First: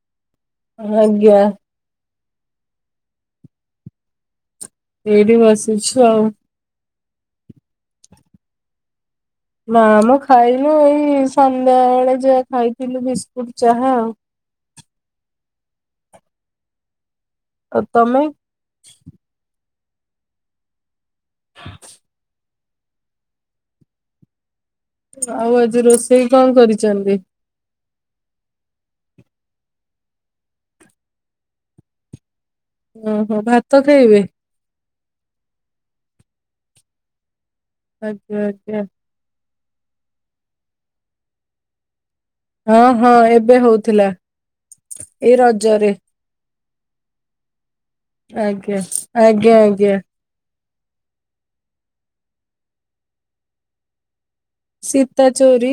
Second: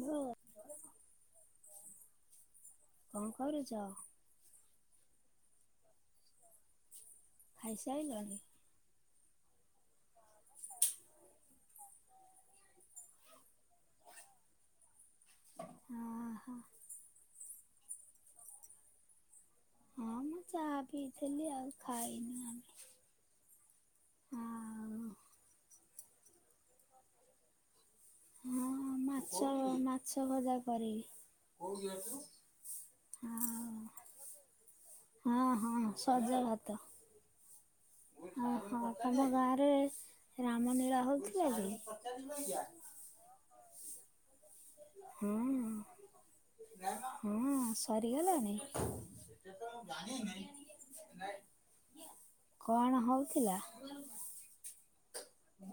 ଭ ମୁଁ ଆଜ୍ଞା। କଣ କରୁଚ? ଏଇଟି ବସିଛୁ ଆଉ ଖାଇସାଇଲଣି? ନାମ ଖାଇନୁ ଏଇ ସନ୍ଧ୍ୟା ଯାହା ଖାଇଥିଲୁ ବିସ୍କୁଟ୍ ଚାହା ଆଉ। ହଁ ଅହ ଆଉ ତମେ? ହଁ ମୁଁ ଚା ପିଇଥିଲି ଅଉ ଖାଇନି। ହଁ। ଆଉ ଆଜି ରୋଷେଇ କଣ କରିଛନ୍ତି? ହଁ ମାଛ ମାଛ ଭଜା କରିବି। ଓହୋ ଆଉ ଭାତ ଖାଇବେ। ହଁ ହଁ ସଜଭାତ। ଆଜ୍ଞା ଆଜ୍ଞା ଓହୋ ତମ ଗାଁରେ ରାମନୀଳା ହଉଥିଲା କି? ହଁ ହଁ ଏବେ ହଉଥିଲା ହଁ ଏଇ ରଜରେ। ହଁ। ସରିଗଲାଣି ଆଜ୍ଞା-ଆଜ୍ଞା-ଆଜ୍ଞା। କଣ ହଉଥିଲା? ସୀତା ଚୋରୀ,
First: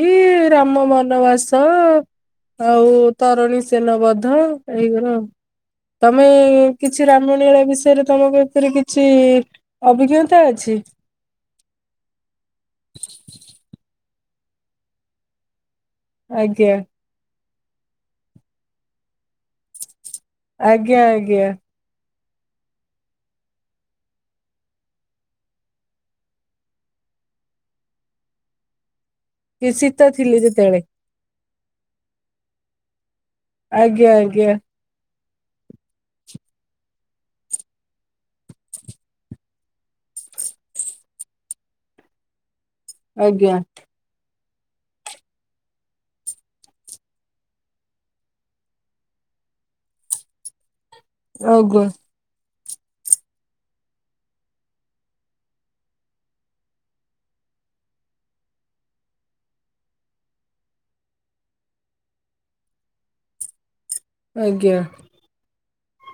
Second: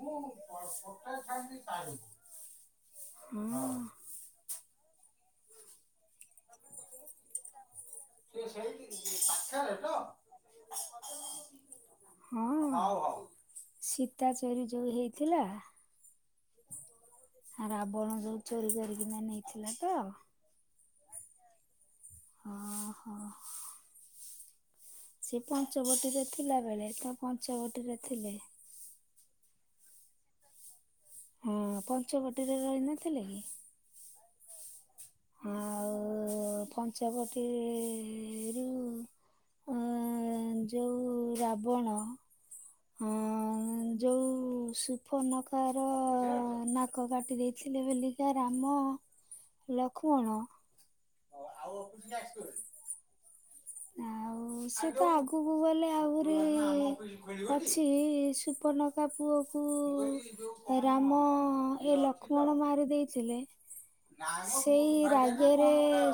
ରାମ ବନବାସ ଆଉ ତରଣୀ ହଁ ସେନ ବଧ ଏଇଗୁରା ଅଉ। ତମେ କିଛି ରାମନୀଳା ବିଷୟରେ ତମ ଭିତରେ କିଛି ଅଭିଜ୍ଞତା ଅଛି। ହଁ ସୀତା ଚୋରି ଯୋଉ ହେଇଥିଲା। ଆଜ୍ଞା। ରାବଣ ଯୋଉ ଚୋରି କରିକି ନେଇଥିଲା ତ। ଆଜ୍ଞା-ଆଜ୍ଞା। ହଁ-ହଁ। ସେ ପଞ୍ଚ ବଟିରେ ଥିଲା ବେଳେ ତା ପଞ୍ଚ ବଟିରେ ଥିଲେ। କିଶିତ ଥିଲେ ଯେତେବେଳେ। ହଁ ପଞ୍ଚବଟୀରେ ରହିନଥିଲେ। ଆଜ୍ଞା-ଆଜ୍ଞା। ଆଉ ପଞ୍ଚବଟୀ ରୁ ଯେଉଁ ରାବଣ ଆଜ୍ଞା। ସୁଫନକାର ନାକ କାଟି ଦେଇଥିଲେ ବୋଲିକା ରାମ ଲକ୍ଷ୍ମଣ ଆଜ୍ଞା ହ ସେ ତ ଆଗକୁ ଗଲେ ଆହୁରି ଅଛି ସୁପନକା ପୁଅ କୁ ରାମ ଏ ଲକ୍ଷ୍ମଣ ମାରି ଦେଇଥିଲେ। ଆଜ୍ଞା ଆଜ୍ଞା ସେଇ ରାଗରେ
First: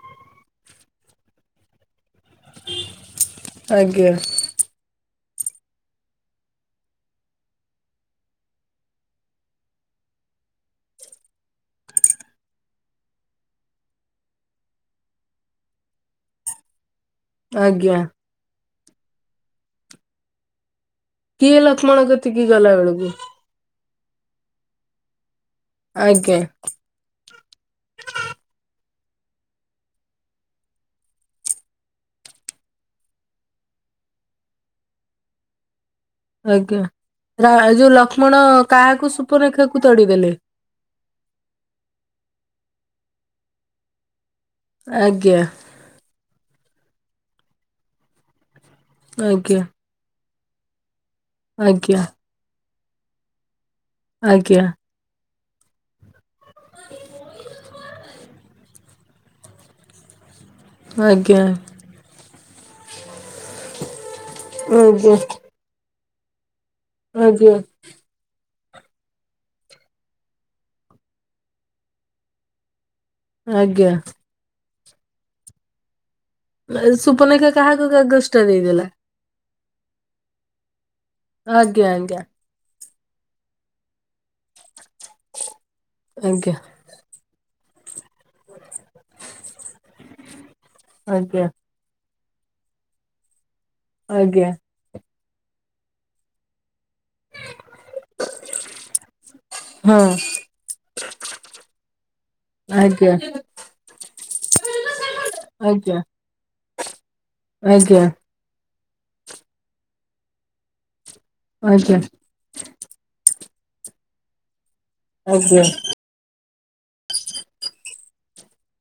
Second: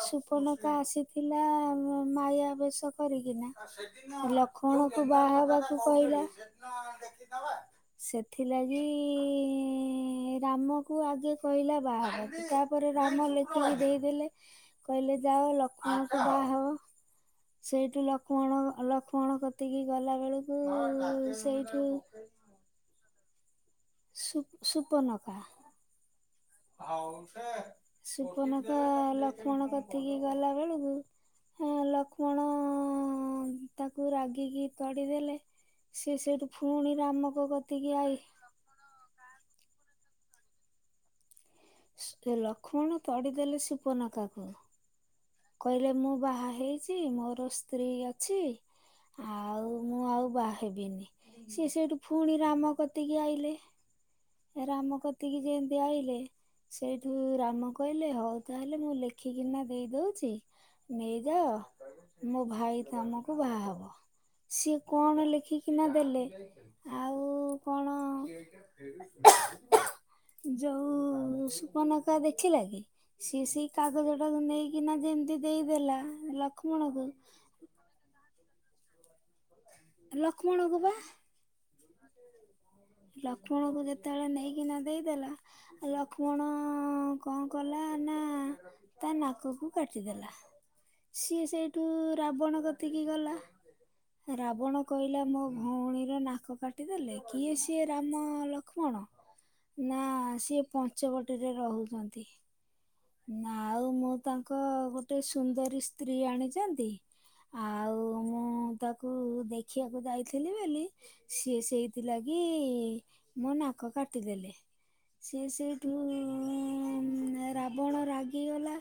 ସୁପନକା ଆସିଥିଲା ମାୟା ବେଶ କରିକିନା ଆଜ୍ଞା ଲକ୍ଷ୍ମଣ କୁ ବାହା ହେବାକୁ କହିଲା। ସେଥିଲାଗି ରାମକୁ ଆଗେ କହିଲା ବାହା ହେବାକୁ ତାପରେ ରାମ ଲେଖନୀ ଦେଇଦେଲେ କହିଲେ ଯାଅ ଲକ୍ଷ୍ମଣଙ୍କୁ ବାହା ହବ। ଆଜ୍ଞା ସେଇଠୁ ଲକ୍ଷ୍ମଣ ଲକ୍ଷ୍ମଣ କତିକି ଗଲା ବେଳକୁ କିଏ ସେଇଠୁ ଲକ୍ଷ୍ମଣ କତିକି ଗଲା ବେଳକୁ ସୁ ସୁପନକା। ଆଜ୍ଞା ସୁପନକା ଲକ୍ଷ୍ମଣ କତିକି ଗଲା ବେଳକୁ ଲକ୍ଷ୍ମଣ ତାକୁ ରାଗିକି ତଡ଼ିଦେଲେ। ସେ ସେଇଠୁ ପୁଣି ରାମଙ୍କ ଆଜ୍ଞା କତିକି ଯୋଉ ଆଇ ଲକ୍ଷ୍ମଣ କାହାକୁ ସୁପନେଖାକୁ ତଡିଦେଲେ? ଲକ୍ଷ୍ମଣ ତଡିଦେଲେ ସୁପନଖାକୁ। ଆଜ୍ଞା କହିଲେ ମୁଁ ବାହା ହେଇଛି ମୋର ସ୍ତ୍ରୀ ଅଛି। ଆଜ୍ଞା। ଆଉ ମୁଁ ଆଉ ବାହା ହେବିନି ସିଏ ସେଇଠୁ ଆଜ୍ଞା ପୁଣି ରାମ କତିକି ଆଇଲେ। ଆଜ୍ଞା। ଏତିକି ଯେମିତି ଆଇିଲେ ସେଇଠୁ ରାମ କହିଲେ ହଉ ତାହେଲେ ମୁଁ ଲେଖିକିନା ଦେଇଦଉ ଆଜ୍ଞା ନେଇଯାଅ ମୋ ଭାଇ ତମକୁ ବାହା ହବ। ସିଏ କଣ ଆଜ୍ଞା ଲେଖିକିନା ଦେଲେ ଆଉ ଆଜ୍ଞା। କଣ [unintelligible] ଯୋଉ ସୁପନକା ଦେଖିଲା କି ସିଏ ସେଇ ଆଜ୍ଞା କାଗଜ ଟାକୁ ନେଇକିନା ଯେମିତି ଦେଇଦେଲା। ଲକ୍ଷ୍ମଣକୁ ସୁପନକା କାହାକୁ କଗାଜଟା ଦେଇଦେଲା? ଲକ୍ଷ୍ମଣକୁ ବା ଆଜ୍ଞା ଆଜ୍ଞା। ଲକ୍ଷ୍ମଣଙ୍କୁ ଯେତେବେଳେ ନେଇକିନା ଦେଇଦେଲା ଲକ୍ଷ୍ମଣ ଆଜ୍ଞା କଣ କଲା ନା ତା ନାକକୁ କାଟିଦେଲା ସିଏ ଆଜ୍ଞା ସେଇଠୁ ରାବଣ କତିକି ଗଲା ଆଜ୍ଞା ରାବଣ କହି ପିଲା ମୋ ଭଉଣୀର ନାକ କାଟିଦେଲେ କିଏ ସିଏ ରାମ ଲକ୍ଷ୍ମଣ ନା ହଁ ସିଏ ପଞ୍ଚବଟିୀରେ ରହୁଛନ୍ତି। ଆଜ୍ଞା ନା ଆଉ ମୁଁ ତାଙ୍କ ଗୋଟେ ସୁନ୍ଦରୀ ଆଜ୍ଞା ସ୍ତ୍ରୀ ଆଣିଚ ଆଜ୍ଞା। କୁ ଦେଖିବାକୁ ଯାଇଥିଲି ବେଲି ସିଏ ଆଜ୍ଞା ସେଇଥିଲା ଲି ମୋ ନାକ କାଟିଦଲେ ସିଏ ଆଜ୍ଞା ସେଇଠୁ ଉଁ ରାବଣ ରାଗିଗଲା।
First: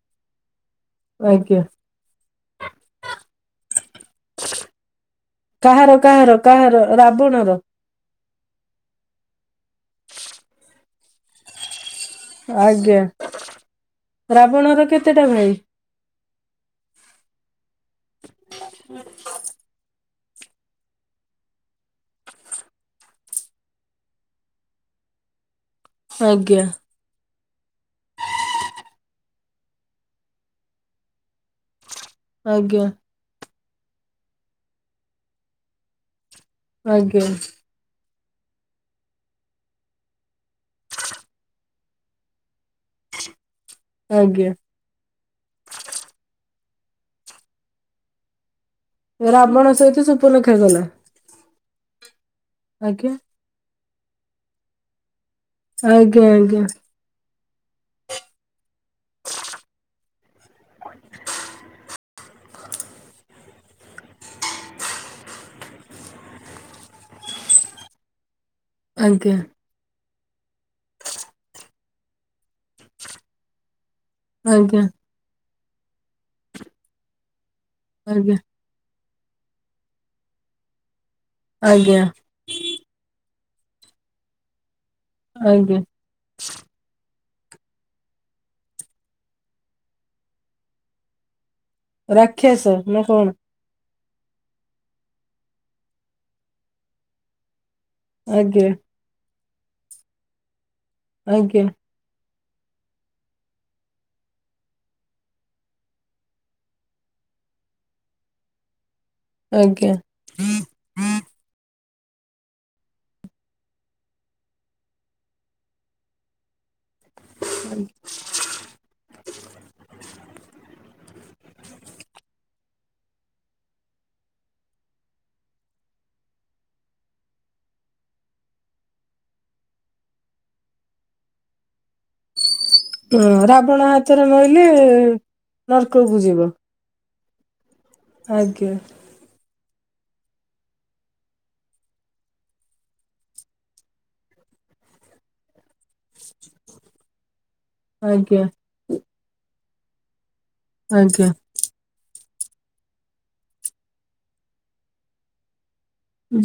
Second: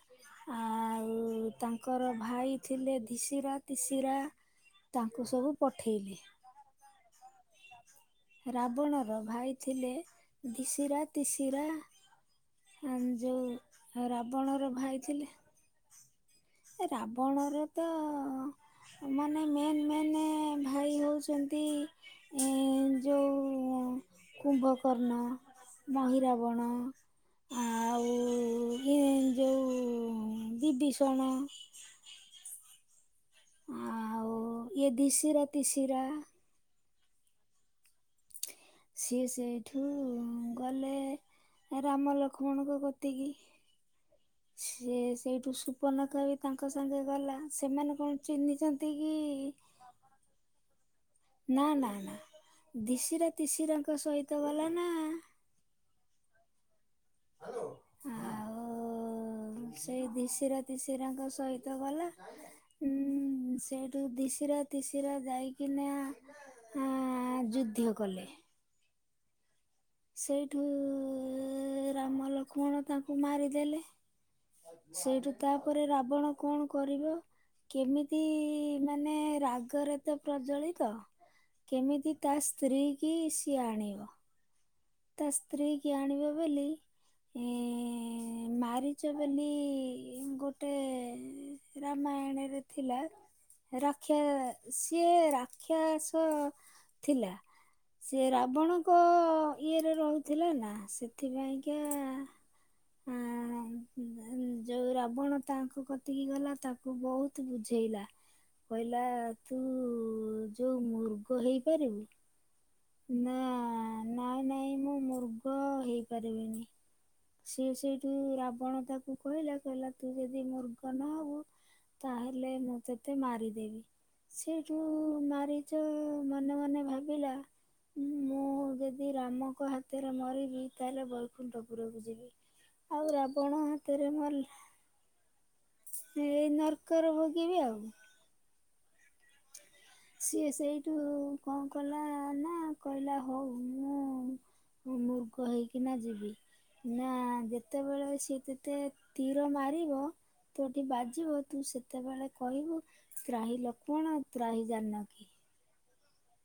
ଆଉ ଆଜ୍ଞା ତାଙ୍କର ଭାଇ ଥିଲେ ଦିଶରା ତିଶରା କାହାର କାହାର କାହାର ରାବଣର? ରାବଣର ଭାଇ ଥିଲେ ଦିଶରା ତିଶରା ଆଜ୍ଞା ରାବଣର କେତେଟା ଭାଇ? ଏ ରାବଣର ତ ମାନେ ମେନ୍ ମେନ୍ ଭାଇ ହେଉଚନ୍ତି ଇଁ ଯୋଉ ଉଁ କୁମ୍ଭକର୍ଣ୍ଣ ଆଜ୍ଞା ମହିରାବଣ ଆଉ ଏଇ ଯୋଉ ବିିବିଷଣ ଆଜ୍ଞା। ଆଉ ଇଏ ଦିଶରା ତିଶରା ଆଜ୍ଞା। ସିଏ ସେଇଠୁ ଗଲେ ରାମ ଲକ୍ଷ୍ମଣଙ୍କ କତିକି ଆଜ୍ଞା ସିଏ ସେଇଠୁ ସୁପ୍ରନେଖା ବି ତାଙ୍କ ସାଙ୍ଗେ ଗଲା ସେମାନେ କଣ ଚିହ୍ନିଚନ୍ତି ରାବଣ ସହିତ ସୁପନେଖା ଗଲା ନା ନା ନା ଆଜ୍ଞା ଦିଶରା ତିଶରାଙ୍କ ସହିତ ଗଲା ନା। ଆଜ୍ଞା ଆଜ୍ଞା। ଆଉ ସେଇ ଦିଶିରା ତିଶିରାଙ୍କ ସହିତ ଗଲା ଉଁ ଉଁ ସେଇଠୁ ଦଶରା ତିଶରା ଯାଇକିନା ଆଁ ଯୁଦ୍ଧ କଲେ ଆଜ୍ଞା। ସେଇଠୁ ଉଁ ରାମ ଲକ୍ଷ୍ମଣ ତାଙ୍କୁ ମାରିଦେଲେ ଆଜ୍ଞା। ସେଇଠୁ ତାପରେ ରାବଣ କଣ କରିବ କେମିତି ଆଜ୍ଞା ମାନେ ରାଗରେ ତ ପ୍ରଜଲିତ ଆଜ୍ଞା କେମିତି କା ସ୍ତ୍ରୀ କି ଆଣିବ ତା ସ୍ତ୍ରୀ ଆଜ୍ଞା କି ଆଣିବା ବଲି ଏଁ ମାରିଚ ବୋଲି ଗୋଟେ ରାମାୟଣରେ ରାକ୍ଷସ ଥିଲା ନା କଣ ରା କ୍ଷା ସିଏ ରାକ୍ଷସ ଥିଲା। ସିଏ ଆଜ୍ଞା ରାବଣଙ୍କ ଇଏରେ ରହୁଥିଲା ନା ଆଜ୍ଞା ସେଥିପାଇଁକା ଆଁ ହୁଁ। ଯୋଉ ରାବଣ ତାଙ୍କୁ କତିକି ଗଲା ତାକୁ ବହୁତ ବୁଝେଇଲା କହିଲା ହେଲା ତୁ ଆଜ୍ଞା ଯୋଉ ମୃଗ ହେଇପାରିବୁ? ନା ନାଇଁ ନାଇଁ ମୁଁ ମୁୃଗ ହେଇପାରିବିନି। ସିଏ ସେଇଠୁ ରାବଣ ତାକୁ କହିଲା କହିଲା ତୁ ଯଦି ମୃର୍ଗ ନ ହବୁ ତାହେଲେ ମୁଁ ତତେ ମାରିଦେବି। ସେଠୁ ମାରିଛ ମନେ ମନେ ଭାବିଲା ମୁଁ ଯଦି ରାମଙ୍କ ହାତରେ ମରିବି ତାହେଲେ ବୈକୁଣ୍ଠ ପୂରକୁ ହଁ ରାବଣ ହାତରେ ମଲେ ମରିଲେ ନର୍କକୁ ଯିବ। ଯିବି ଆଉ, ଆଜ୍ଞା, ସିଏ ସେଇଠୁ କଣ କଲା ନା କହିଲା ହଉ ମୁଁ ମୂର୍ଗ ହେଇକି ନା ଯିବି ନା ଯେ କେତେବେଳେ ଆଜ୍ଞା ସିଏ ତତେ ତୀର ମାରି ତୋଠି ଆଜ୍ଞା ବାଜିବ ତୁ ସେତେବେଳେ କହିବୁ ତ୍ରାହି ଲକ୍ଷ୍ମଣ ତ୍ରାହି ଜାନକି,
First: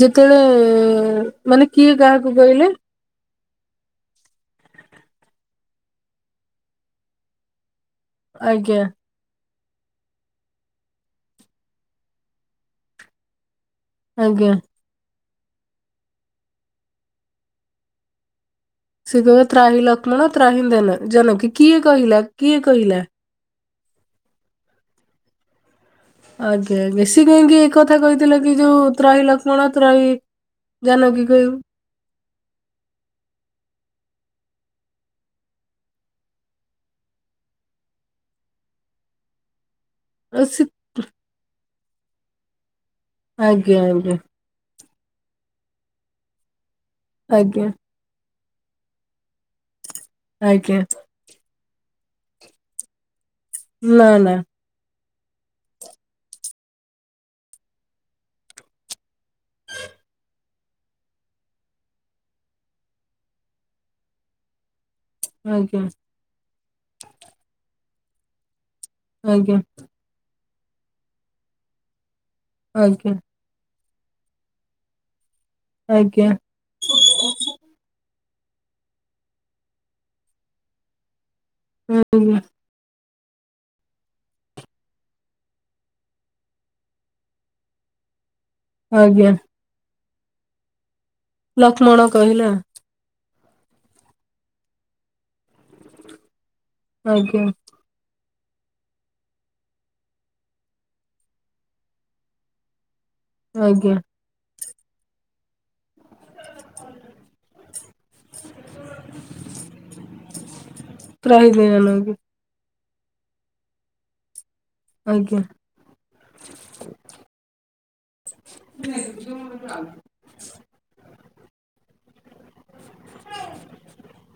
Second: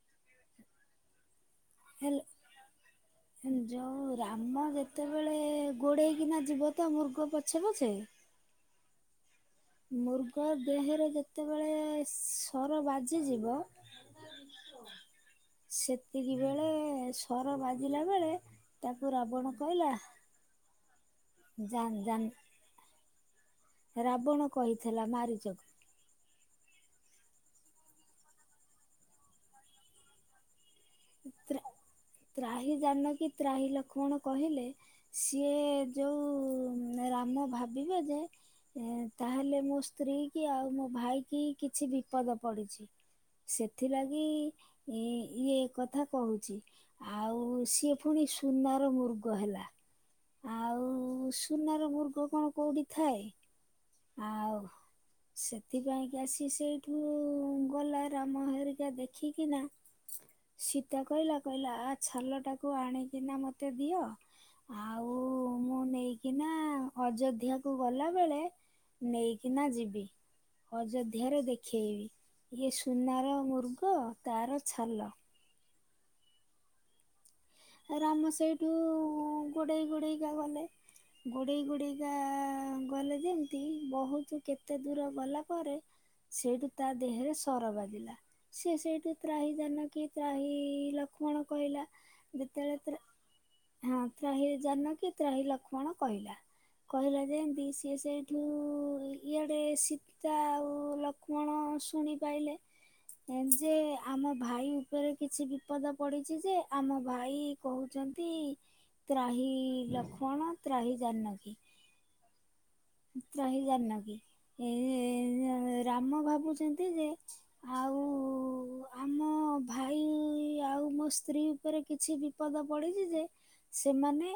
ଯେତେବେଳେ ମାନେ କିଏ ହେଲେ କାହାକୁ କହିଲେେ? ଯୋଉ ରାମ ଯେତେବେଳେ ଗୋଡେଇକିନା ଯିବ ତ ମୃଗ ପଛେ ପଛେ ଆଜ୍ଞା, ମୃଗ ଦେହରେ ଯେତେବେଳେ ଶର ବାଜିଯିବ, ଆଜ୍ଞା, ସେତିକି ବେଳେ ଶର ବାଜିଲା ବେଳେ ତାକୁ ସେକହିବ ରାବଣ ତ୍ରାହି କହିଲା ଲକ୍ଷ୍ମଣ ତ୍ରାହିନ୍ଦନ ଜାନକି କିଏ ଜାନ୍ କହିଲା ଜାନ୍ କିଏ କହିଲା? ରାବଣ କହିଥିଲା ମାରିଚକୁ। ଆଜ୍ଞା ବେଶୀ କାହିଁକି ଏକଥା କହିଥିଲେ କି ଯୋଉ ତ୍ରାହି ଲକ୍ଷ୍ମଣ ତ୍ରାହି। ଜାନକୀ କହିବୁ ତ୍ରାହି ଜାନକି ତ୍ରାହି ଲକ୍ଷ୍ମଣ କହିଲେ ସିଏ ଯୋଉ ରାମ ଭାବିବେ ଯେ ଏ ତାହେଲେ ମୁଁ ସ୍ତ୍ରୀ କି ଆଉ ମୋ ଭାଇ କି କିଛି ବିପଦ ପଡିଛି ଆଜ୍ଞା ଆଜ୍ଞା ସେଥିଲାଗି ଏ ଇଏ କଥା କହୁଛି ଆଉ ଆଜ୍ଞା ସିଏ ଫୁଣି ସୁନାର ମୃଗ ହେଲା। ଆଜ୍ଞା, ଆଉ ସୁନାର ମୃଗ କଣ କୋଉଠି ଥାଏ। ନା ନା, ସେଥିପାଇଁ କି ଆସି ସେଇଠୁ ଗଲା ରାମ ହେରିକା ଦେଖିକିନା ହଁ [inaudible] ସୀତା କହିଲା କହିଲା ଆ ଛାଲ ଟାକୁ ଆଣିକିନା ମତେ ଦିଅ ଆଉ ମୁଁ ଆଜ୍ଞା ନେଇକିନା ଅଯୋଧ୍ୟାକୁ ଗଲାବେଳେ ଆଜ୍ଞା ନେଇକିନା ଯିବି ଅଯୋଧ୍ୟାରେ ଦେଖେଇବି ଇଏ ଆଜ୍ଞା ସୁନାର ମୁର୍ଗ କ ତାର ଛାଲ। ଆଜ୍ଞା, ରାମ ସେଇଠୁ ଗୋଡ଼େଇ ଗୋଡ଼େଇକା ଗଲେ। ଗୋଡ଼େଇ ଗୋଡେଇକା ଗଲେ। ଯେମିତି ହୁଁ ବହୁତ କେତେ ଦୂର ଗଲା ପରେ ସେଇଠୁ ତା ଦେହରେ ସର ବାଜିଲା। ସିଏ ସେଇଠୁ ଆଜ୍ଞା ତ୍ରାହି ଜାନକି ତ୍ରାହି ଲକ ଲକ୍ଷ୍ମଣ କହିଲା। ହଁ ତ୍ରାହି ଜାନକୀ ତ୍ରାହି ଲକ୍ଷ୍ମଣ କହିଲା କହିଲା ଆଜ୍ଞା ଯେମତି ସିଏ ସେ କି ଇଆଡ଼େ ସୀତା ଆଉ ଲକ୍ଷ୍ମଣ ଶୁଣି ପାଇଲେ। ସେ ଆଜ୍ଞା ଆମ ଭାଇଙ୍କର କିଛି ବିପଦ ପଡିଛି ଯେ ଆମ ଭାଇ କହୁଛନ୍ତି ତ୍ରାହୀ ଲକ୍ଷ୍ମଣ ତ୍ରାହୀ ଜାନକୀ ହଁ [inaudible] ତ୍ରାହି ଜାନକି। ଆଜ୍ଞା। ଏଁ ରାମ ଭାବୁଚନ୍ତି ଯେ ଆଉ ଆମ ଭାଇ ଆଉ ମୋ ସ୍ତ୍ରୀ ଉପରେ କିଛି ବିପଦ ପଡିଚି ଯେ ସେମାନେ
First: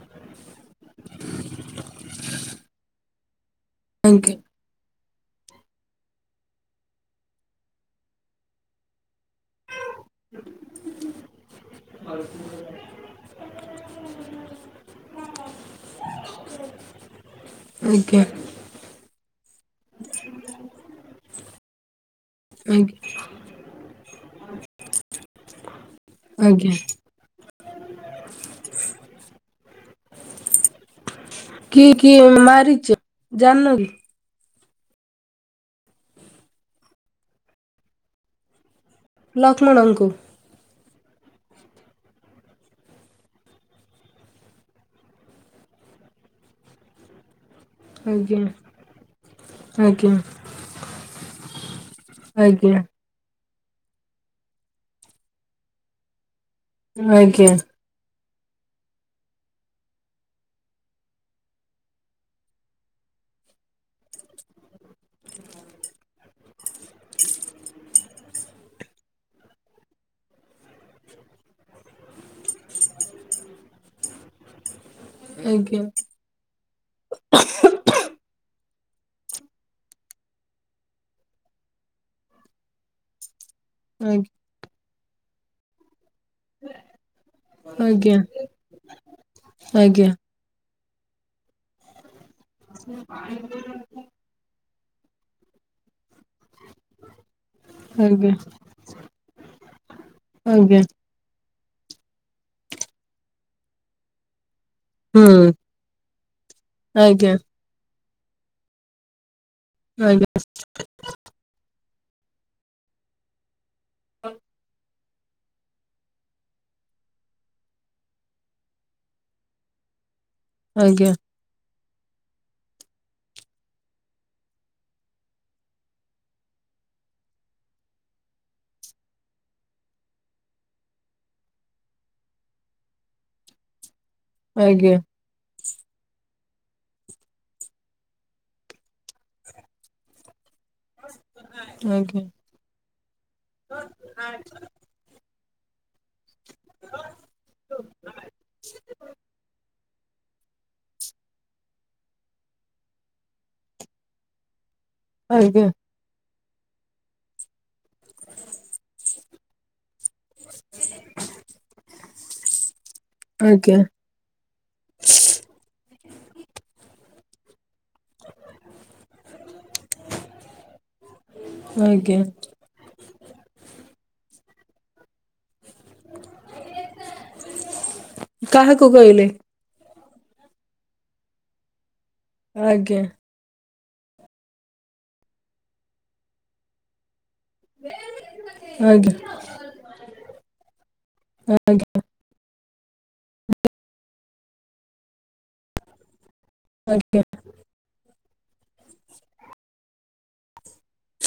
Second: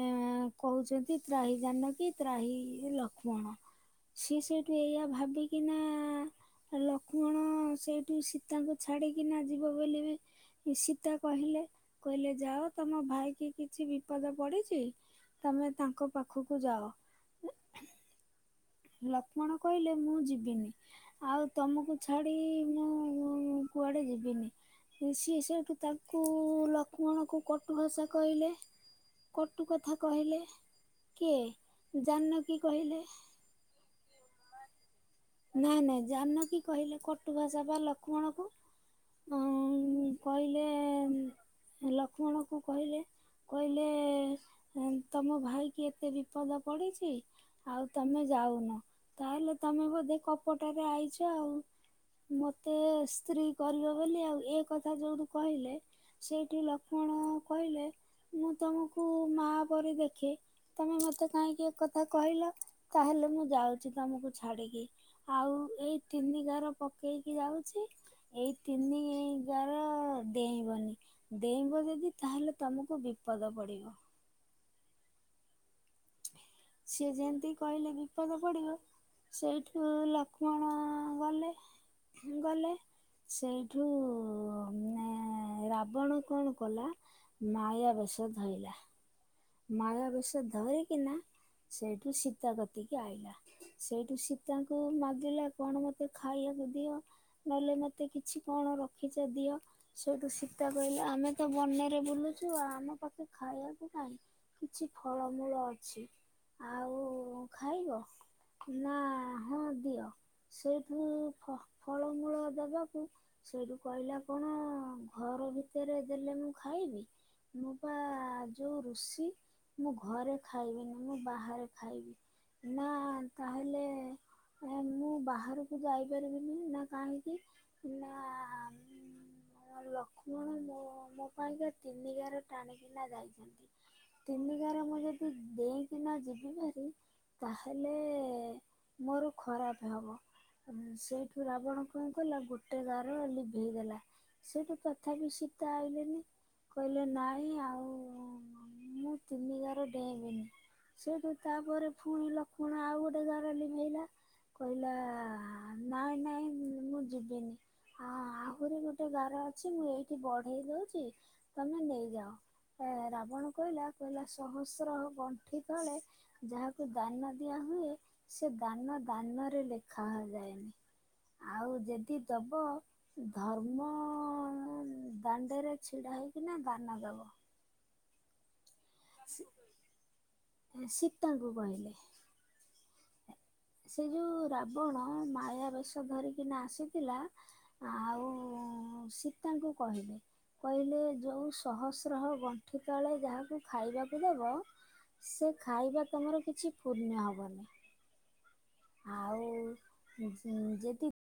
ଏଁ କହୁଚନ୍ତି ତ୍ରାହି ଜାନ କି ତ୍ରାହି ଲକ୍ଷ୍ମଣ ଆଜ୍ଞା ସିଏ ସେଇଠୁ ଏଇଆ ଭାବିକିନା ଲକ୍ଷ୍ମଣ ସେଇଠୁ ସୀତାଙ୍କୁ ଛାଡ଼ିକି ସୀତା କହିଲେ କହିଲେ ଯାଅ ତମ ଭାଇ କି କିଛି ବିପଦ ପଡିଚି ତମେ ତାଙ୍କ ପାଖକୁ ଯାଅ। ଆଜ୍ଞା। ଲକ୍ଷ୍ମଣ କହିଲେ ମୁଁ ଯିବିନି ଆଉ ତମକୁ ଛାଡି ଆଜ୍ଞା କୁଆଡ ଯିବିନି ସିଏ ସେଠୁ ତା ଆଜ୍ଞା। କଟୁ ଭାଷା କହିଲେ କଟୁ କଥା କହିଲେ। କିଏ? କି କିଏ ଜାନକୀ ମାରିଛ କହିଲେ ଜାନକି? ନାଇଁ ନାଇଁ ଜାନକିି କହିଲେ କଟୁଭାଷା ବା ଲକ୍ଷ୍ମଣକୁ? ଅଁ ଲକ୍ଷ୍ମଣଙ୍କୁ ଲକ୍ଷ୍ମଣଙ୍କୁ କହିଲେ କହିଲେ ତମ ଭାଇ କି ଏତେ ବିପଦ ପଡିଛି। ଆଉ ତମେ ଆଜ୍ଞା ଯାଉନ ତାହେଲେ ତମେ ଆଜ୍ଞା ବୋଧେ କୋକଟାରେ ଆଇଛ ଆଉ ଆଜ୍ଞା ମତେସ ସ୍ତ୍ରୀ କରିବ ବୋଲି ଆଉ ଏ କଥା ଯୋଉଠୁ କହିଲେ ସେଇ ଆଜ୍ଞା। ମୁଁ ତୁମକୁ ମାଆ ପରି ଦେଖେ ତମେ ମତେ କାହିଁକି ଏକଥା କହିଲ ତାହେଲେ ମୁଁ ଯାଉଛି ତମକୁ ଛାଡିକି ଆଉ ଏଇ ତିନି ଘାର ପକେଇକି ଯାଉଛି। ଏଇ ତିନି ଗାର ଡେଇଁବନି ଦେଇଁବନି ଦି ତାହେଲେ ତମକୁ ବିପଦ ପଡିବ। ଆଜ୍ଞା। ସିଏ ଯେମିତି କହିଲେ ବିପଦ ପଡିବ। ସେଇଠୁ ଲକ୍ଷ୍ମଣ ଗଲେ ଗଲେ ସେଇଠୁ ମାନେ ରାବଣ କଣ କଲା ମାୟା ଆଜ୍ଞା ବେଶ ଧଇଲା ମାୟା ଆଜ୍ଞା ବେଶ ଧରି କି ନା ସେଇଠୁ ସୀତା କତିକି ଆଇଲା ସେଇଠୁ ସୀତା ଙ୍କୁ ମାଗିଲା କଣ ମତେ ମୋତେ ଖାଇବାକୁ ଦିଅ ନହେଲେ ଆଜ୍ଞା ମୋତେ ଆଜ୍ଞା କିଛି କଣ ରଖିଚ ଦିଅ ସେଇଠୁ ସୀତା ଆଜ୍ଞା କହିଲେ ଆମେ ତ ବନରେ ବୁଲୁଚୁ ଆମ ପାଖେ ଖାଇବାକୁ କାହିଁ କିଛି ହୁଁ ଫଳମୂଳ ଅଛି ଆଉ ଆଜ୍ଞା ଖାଇବ ନା ହଁ ଦିଅ ଆଜ୍ଞା। ସେଇଠୁ ଫ ଫଳମୂଳ ଦବାକୁ ସେଇଠୁ କହିଲା କଣ ଘର ଭିତରେ ଦେଲେ ମୁଁ ଖାଇବି ମୁଁ ପା ଯୋଉ ଋଷି ଷି ମୁଁ ଘରେ ଖାଇବିନି ଆଜ୍ଞା ମୁଁ ବାହାରେ ଖାଇବି। ନା ତାହଲେ ଏ ମୁଁ ବାହାରକୁ ଯାଇପାରିବିନି ନା କାହିଁକି ନା ଲକ୍ଷ୍ମଣ ମୋ ମୋ ପାଇଁକା ତିନିିଗାର ଟାଣିକିନା ଯାଇଚନ୍ତି। ଆଜ୍ଞା। କିନା ଯିବି ଭାରି ତାହେଲେ ମୋର ଖରାପ ହେବ। ଅଁ ସେଇଠୁ ରାବଣ କଣ କଲା ଗୋଟେ ଗାର ଲିଭେଇଦେଲା ସେଇଠୁ ତଥାପି ସି ତା ଆଇିଲେନି କହିଲେ ନାଇଁ ଆଉ ମୁଁ ତିନିିଗାର ସେୟା ବି ସେଉଠୁ ତାପରେ ପୁଣି ଲକ୍ଷ୍ମଣ ଆଉ ଗୋଟେ ଗାର ଲିଭେଇଲା ଆଜ୍ଞା। ହୁଁ ମୁଁ ଯିବିନି ଆ-ଆ ଆହୁରି ଗୋଟେ ଗାର ଅଛି ମୁଁ ଏଇ ଠି ବଢେଇ ଦଉଚି ତମେ ନେଇଯାଅ। ଏ ରାବଣ ଆଜ୍ଞା ଆଜ୍ଞା କହିଲା କହିଲା ସହସ୍ର ଗଣ୍ଠି ତଳେ ଯାହାକୁ ଦାନା ଦିଆ ହୁଏ ସେ ଦାନ ଦାନରେ ଲେଖା ହ ଯାଏନି। ଆଉ ଯେଦି ଦବ ଧର୍ମ ଅଂ ଦାଣ୍ଡେରେ ଛିଡ଼ା ହୋଇକିନା ଦାନ ଦବ। କାହାକୁ କହିଲେ? ସୀତାଙ୍କୁ କହିଲେ। ଆଜ୍ଞା। ସେ ଯୋଉ ରାବଣ ମାୟା ବେଶ ଧରିକିନା ଆସିଥିଲା ଆଉ ଅଁ ଆଜ୍ଞା ସୀତାଙ୍କୁ କହିଲେ, କହିଲେ ଯଉଁ ଆଜ୍ଞା ସହସ୍ରହବ ସେତେବେଳେ ଯାହାକୁ ଖାଇବାକୁ ଦବ ସେ ଖାଇବା ତମର କିଛି ଆଜ୍ଞା ପୂନ୍ୟ ହବନି। ଆଉ ଯେ-ଯେଦିତ୍